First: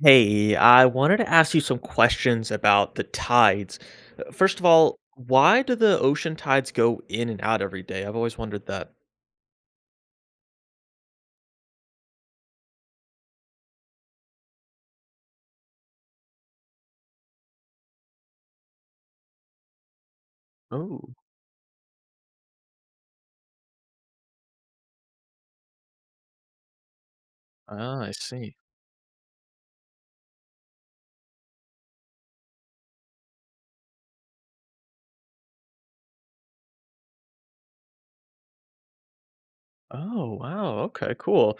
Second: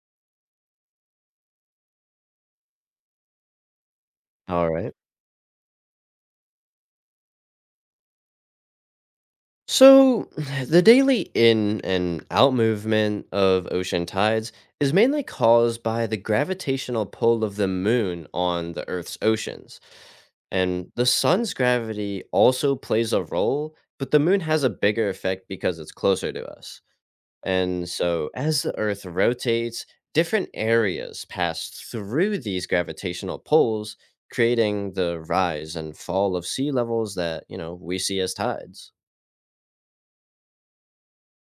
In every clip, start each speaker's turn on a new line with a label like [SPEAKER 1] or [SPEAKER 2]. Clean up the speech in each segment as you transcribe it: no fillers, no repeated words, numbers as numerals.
[SPEAKER 1] Hey, I wanted to ask you some questions about the tides. First of
[SPEAKER 2] All right.
[SPEAKER 1] all, why do the ocean tides go in and out every day? I've always wondered that.
[SPEAKER 2] So, the daily in and out movement of ocean tides is mainly caused by the gravitational pull of the moon on the Earth's oceans. And the
[SPEAKER 1] Oh,
[SPEAKER 2] sun's gravity also plays a role, but the moon has a bigger effect because it's closer to us. And
[SPEAKER 1] ah, I
[SPEAKER 2] so,
[SPEAKER 1] see.
[SPEAKER 2] as the Earth rotates, different areas pass through these gravitational pulls, creating the rise and fall of sea levels that we see as tides.
[SPEAKER 1] Oh, wow. Okay, cool.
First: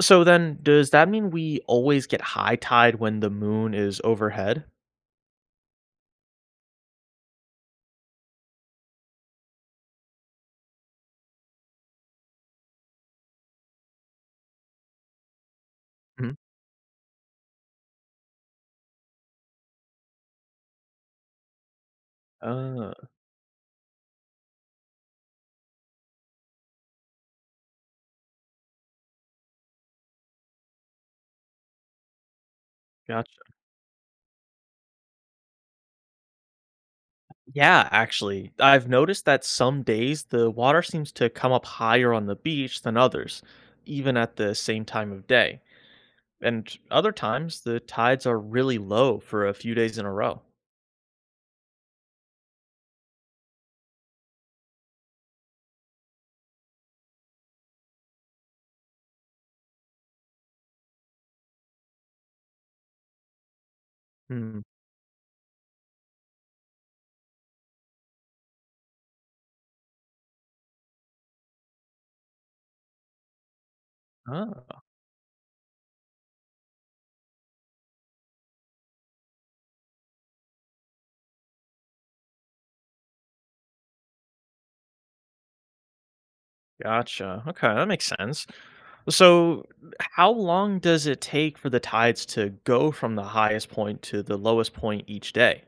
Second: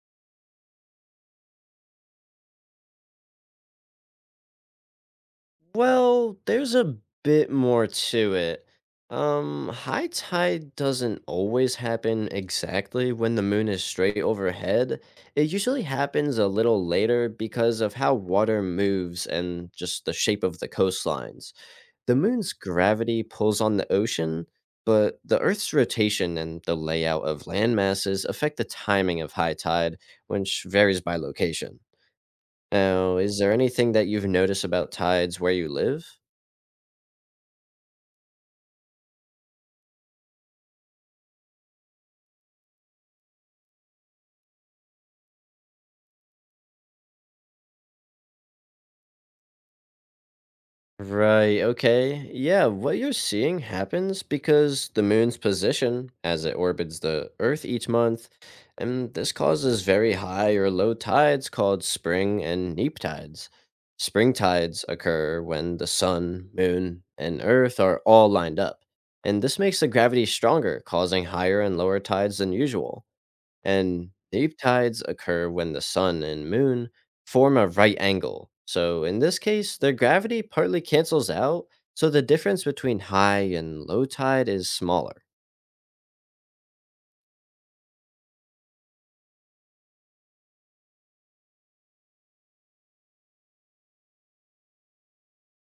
[SPEAKER 1] So then, does that mean we always get high tide when the moon is overhead?
[SPEAKER 2] Well, there's a bit more to it. High tide doesn't always happen exactly when the moon is straight overhead. It usually
[SPEAKER 1] Mhm.
[SPEAKER 2] happens a little later because of how water moves and just the shape of the coastlines. The moon's
[SPEAKER 1] Uh,
[SPEAKER 2] gravity pulls on the ocean, but the Earth's rotation and the layout of land masses affect the timing of high tide, which varies by location. Now, is
[SPEAKER 1] gotcha.
[SPEAKER 2] there anything that you've noticed about tides where you live?
[SPEAKER 1] Yeah, actually, I've noticed that some days the water seems to come up higher on the beach than others, even at the same time of day. And other times, the tides are really low for a few days in a row.
[SPEAKER 2] Right, okay. Yeah, what you're seeing happens because the moon's position as it orbits the Earth each month, and this causes very high or low tides called spring and neap tides. Spring
[SPEAKER 1] Hmm.
[SPEAKER 2] tides occur when the sun, moon, and Earth are all lined up, and this makes the gravity stronger, causing higher and lower tides than usual. And deep
[SPEAKER 1] Oh,
[SPEAKER 2] tides occur when the sun and moon form a right angle. So, in this case, their gravity partly cancels out, so the difference between high and low tide is smaller.
[SPEAKER 1] gotcha. Okay, that makes sense. So, how long does it take for the tides to go from the highest point to the lowest point each day?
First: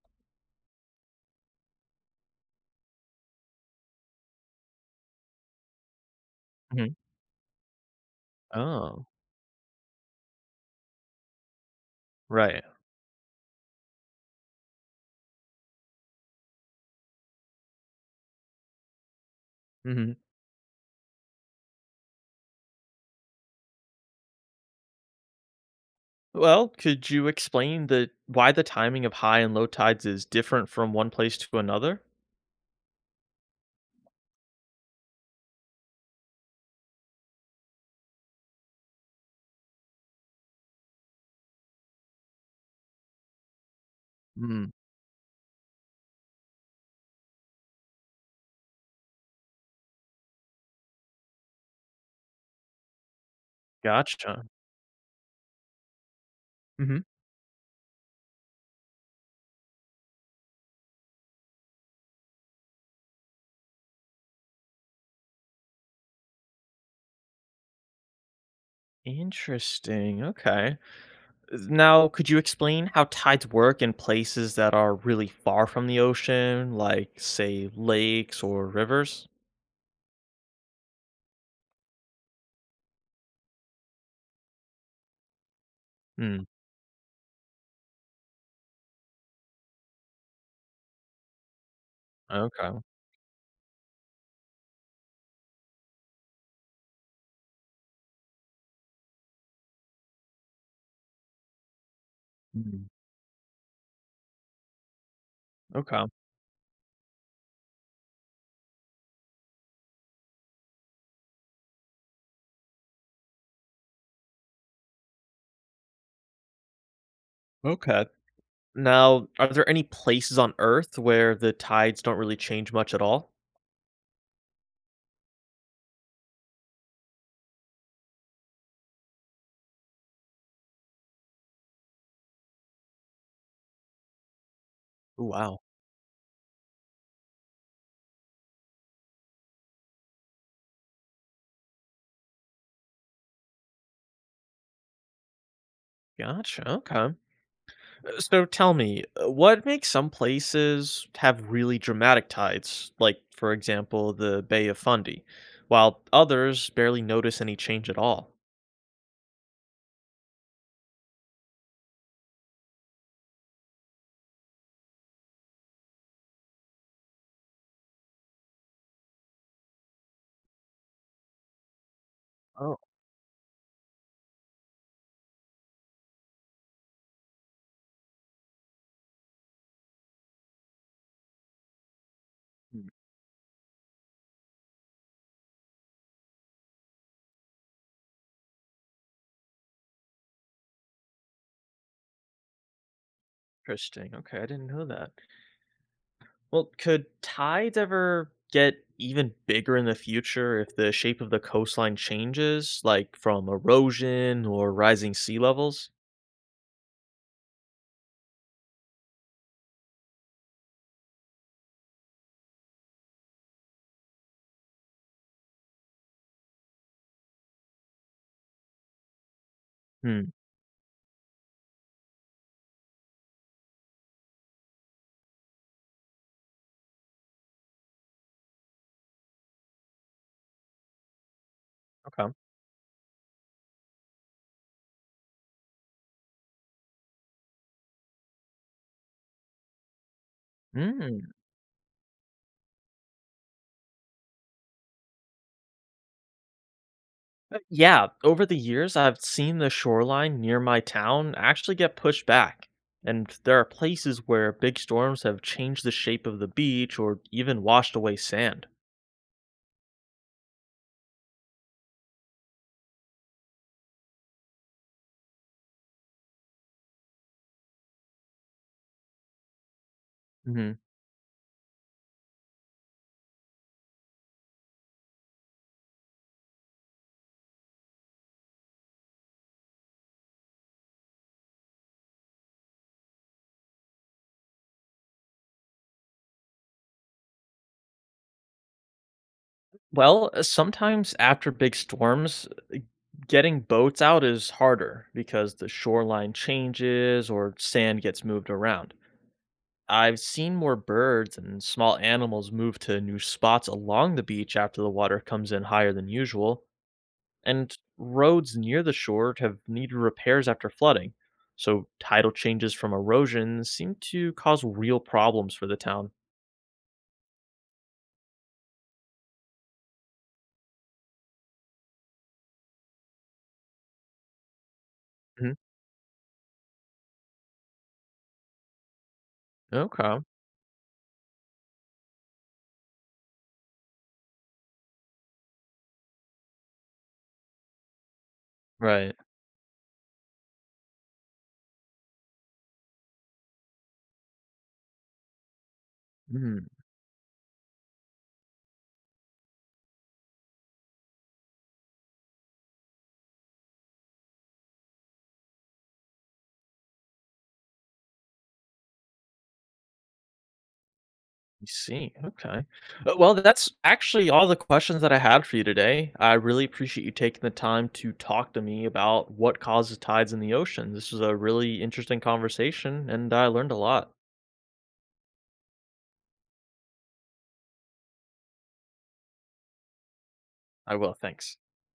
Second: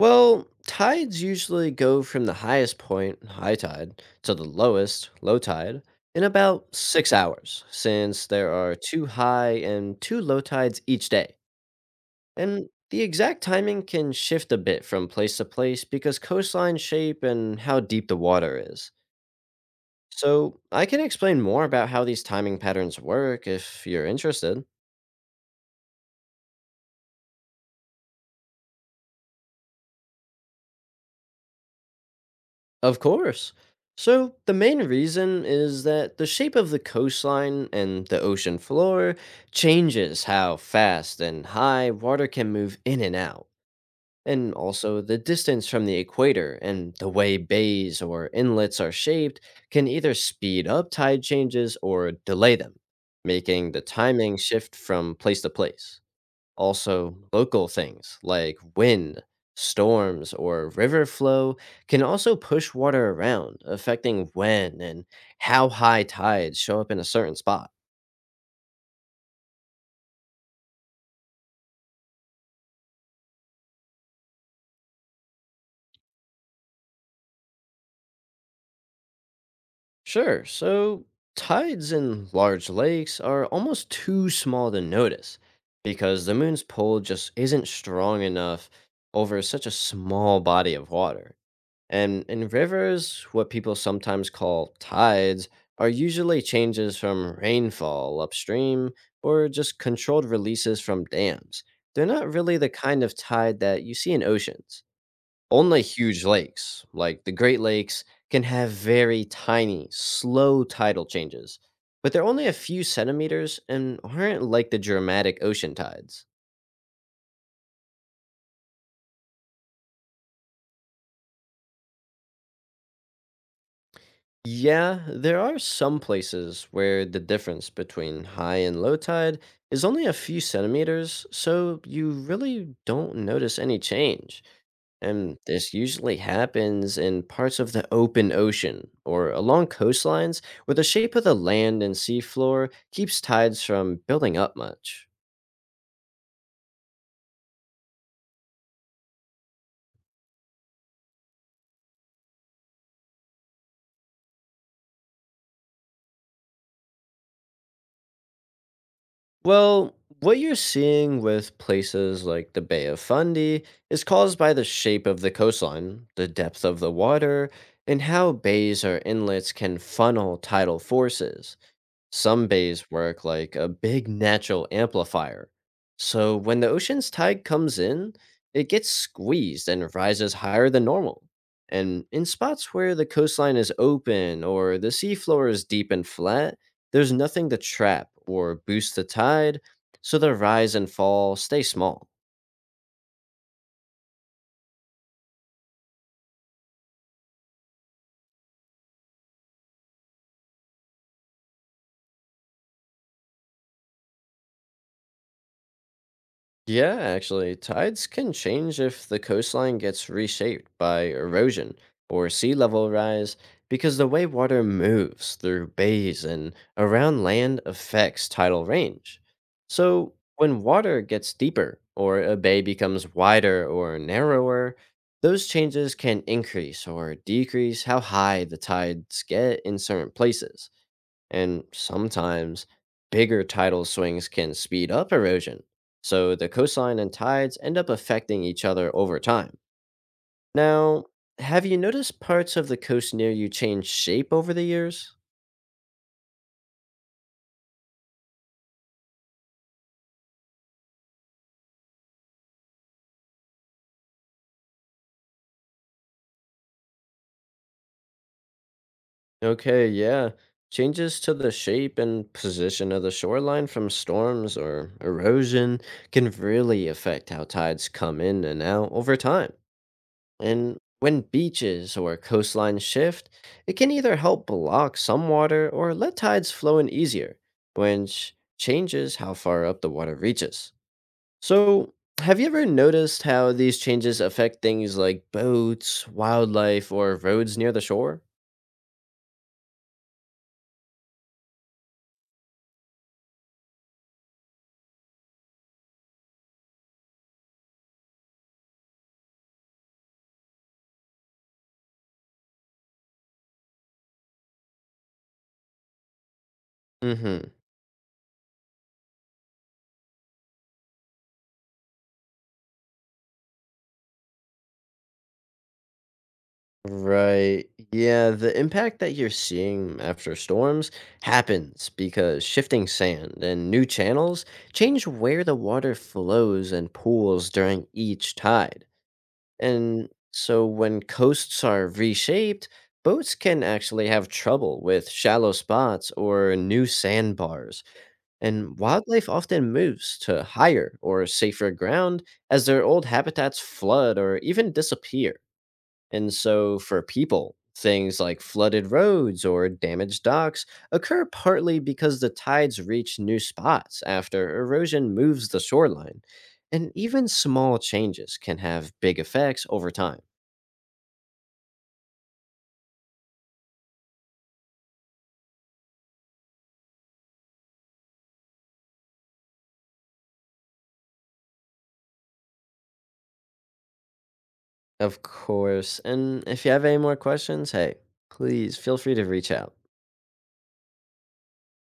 [SPEAKER 2] Well, tides usually go from the highest point, high tide, to the lowest, low tide, in about
[SPEAKER 1] Mhm.
[SPEAKER 2] 6 hours, since there are two
[SPEAKER 1] Oh,
[SPEAKER 2] high and two low tides each day.
[SPEAKER 1] right.
[SPEAKER 2] And the exact timing can shift a bit from place to place because coastline shape and how deep the water is.
[SPEAKER 1] Mhm.
[SPEAKER 2] So, I can explain more about how these timing patterns work if you're interested.
[SPEAKER 1] Well, could you explain the why the timing of high and low tides is different from one place to another?
[SPEAKER 2] Of course. So, the main reason is that the shape of the coastline and the ocean floor changes how fast and high water can move in and out. And
[SPEAKER 1] Mm,
[SPEAKER 2] also, the distance from the equator and the way bays or inlets are shaped can either speed up tide changes or delay them, making the timing
[SPEAKER 1] gotcha.
[SPEAKER 2] shift from place to place.
[SPEAKER 1] Hmm.
[SPEAKER 2] Also, local things like wind, storms, or river flow can also push water around, affecting when and how high tides show up in a certain spot.
[SPEAKER 1] Interesting. Okay. Now, could you explain how tides work in places that are really far from the ocean, like, say, lakes or rivers?
[SPEAKER 2] Sure. So tides in large lakes are almost too small to notice because the
[SPEAKER 1] Mm,
[SPEAKER 2] moon's pull just isn't strong enough over such a small body of water. And in
[SPEAKER 1] okay.
[SPEAKER 2] rivers, what people sometimes call tides are usually changes from rainfall upstream or just controlled releases from dams. They're not really the
[SPEAKER 1] Mm,
[SPEAKER 2] kind of tide that you see in oceans on
[SPEAKER 1] okay.
[SPEAKER 2] huge lakes, like the Great Lakes, can have very tiny, slow tidal changes, but they're only a few centimeters and aren't like the dramatic ocean tides.
[SPEAKER 1] Okay. Now, are there any places on Earth where the tides don't really change much at all?
[SPEAKER 2] Yeah, there are some places where the difference between high and low tide is only a few centimeters, so you really don't notice any change. And
[SPEAKER 1] Wow.
[SPEAKER 2] this usually happens in parts of the open ocean or along coastlines where the shape of the land and seafloor keeps tides from building up much.
[SPEAKER 1] Gotcha. Okay. So tell me, what makes some places have really dramatic tides, like, for example, the Bay of Fundy, while others barely notice any change at all?
[SPEAKER 2] Well, what you're seeing with places like the Bay of Fundy is caused by the shape of the coastline, the depth of the water, and how bays or inlets can funnel tidal forces. Some bays work like a big natural amplifier. So when the ocean's tide comes in, it gets squeezed and rises higher than normal. And in spots where the coastline is open or the seafloor is deep and flat, there's nothing to trap or boost the tide, so the rise and fall stay small.
[SPEAKER 1] Interesting. Okay, I didn't know that. Well, could tides ever get even bigger in the future if the shape of the coastline changes, like from erosion or rising sea levels?
[SPEAKER 2] Yeah, actually, tides can change if the coastline gets reshaped by erosion or sea level rise because the way water moves through bays and around land affects tidal range. So,
[SPEAKER 1] Hmm.
[SPEAKER 2] when water gets deeper or a bay becomes wider or narrower, those changes can increase or decrease how high the tides get in certain places and
[SPEAKER 1] Okay.
[SPEAKER 2] sometimes bigger tidal swings can speed up erosion, so the coastline and tides end up affecting each other over time. Now,
[SPEAKER 1] Hmm.
[SPEAKER 2] have you noticed parts of the coast near you change shape over the years?
[SPEAKER 1] Yeah, over the years, I've seen the shoreline near my town actually get pushed back. And there are places where big storms have changed the shape of the beach or even washed away sand.
[SPEAKER 2] Okay, yeah. Changes to the shape and position of the shoreline from storms or erosion can really affect how tides come in and out over time.
[SPEAKER 1] Hmm.
[SPEAKER 2] And when beaches or coastlines shift, it can either help block some water or let tides flow in easier, which changes how far up the water reaches. So, have you ever noticed how these changes affect things like boats, wildlife, or roads near the shore?
[SPEAKER 1] Well, sometimes after big storms, uh, getting boats out is harder because the shoreline changes or sand gets moved around. I've seen more birds and small animals move to new spots along the beach after the water comes in higher than usual,
[SPEAKER 2] Mm hmm.
[SPEAKER 1] and roads near the shore have needed repairs after flooding. So, tidal changes from erosion seem to cause real problems for the town.
[SPEAKER 2] Right. Yeah, the impact that you're seeing after storms happens because shifting sand and new channels change where the
[SPEAKER 1] Mhm.
[SPEAKER 2] water flows and pools during each tide. And
[SPEAKER 1] Okay.
[SPEAKER 2] so when coasts are reshaped, boats can actually have trouble with shallow spots or new sandbars. And
[SPEAKER 1] Right.
[SPEAKER 2] wildlife often moves to higher or safer ground as their old habitats flood or even disappear. And
[SPEAKER 1] Hmm.
[SPEAKER 2] so for people, things like flooded roads or damaged docks occur partly because the tides reach new spots after erosion moves the shoreline. And even small changes can have big effects over time.
[SPEAKER 1] I see. Okay. Well, that's actually all the questions that I had for you today. I really appreciate you taking the time to talk to me about what causes tides in the ocean. This was a really interesting conversation, and I learned a lot.
[SPEAKER 2] Of course. And if you have any more questions, hey, please feel free to reach out.
[SPEAKER 1] I will. Thanks.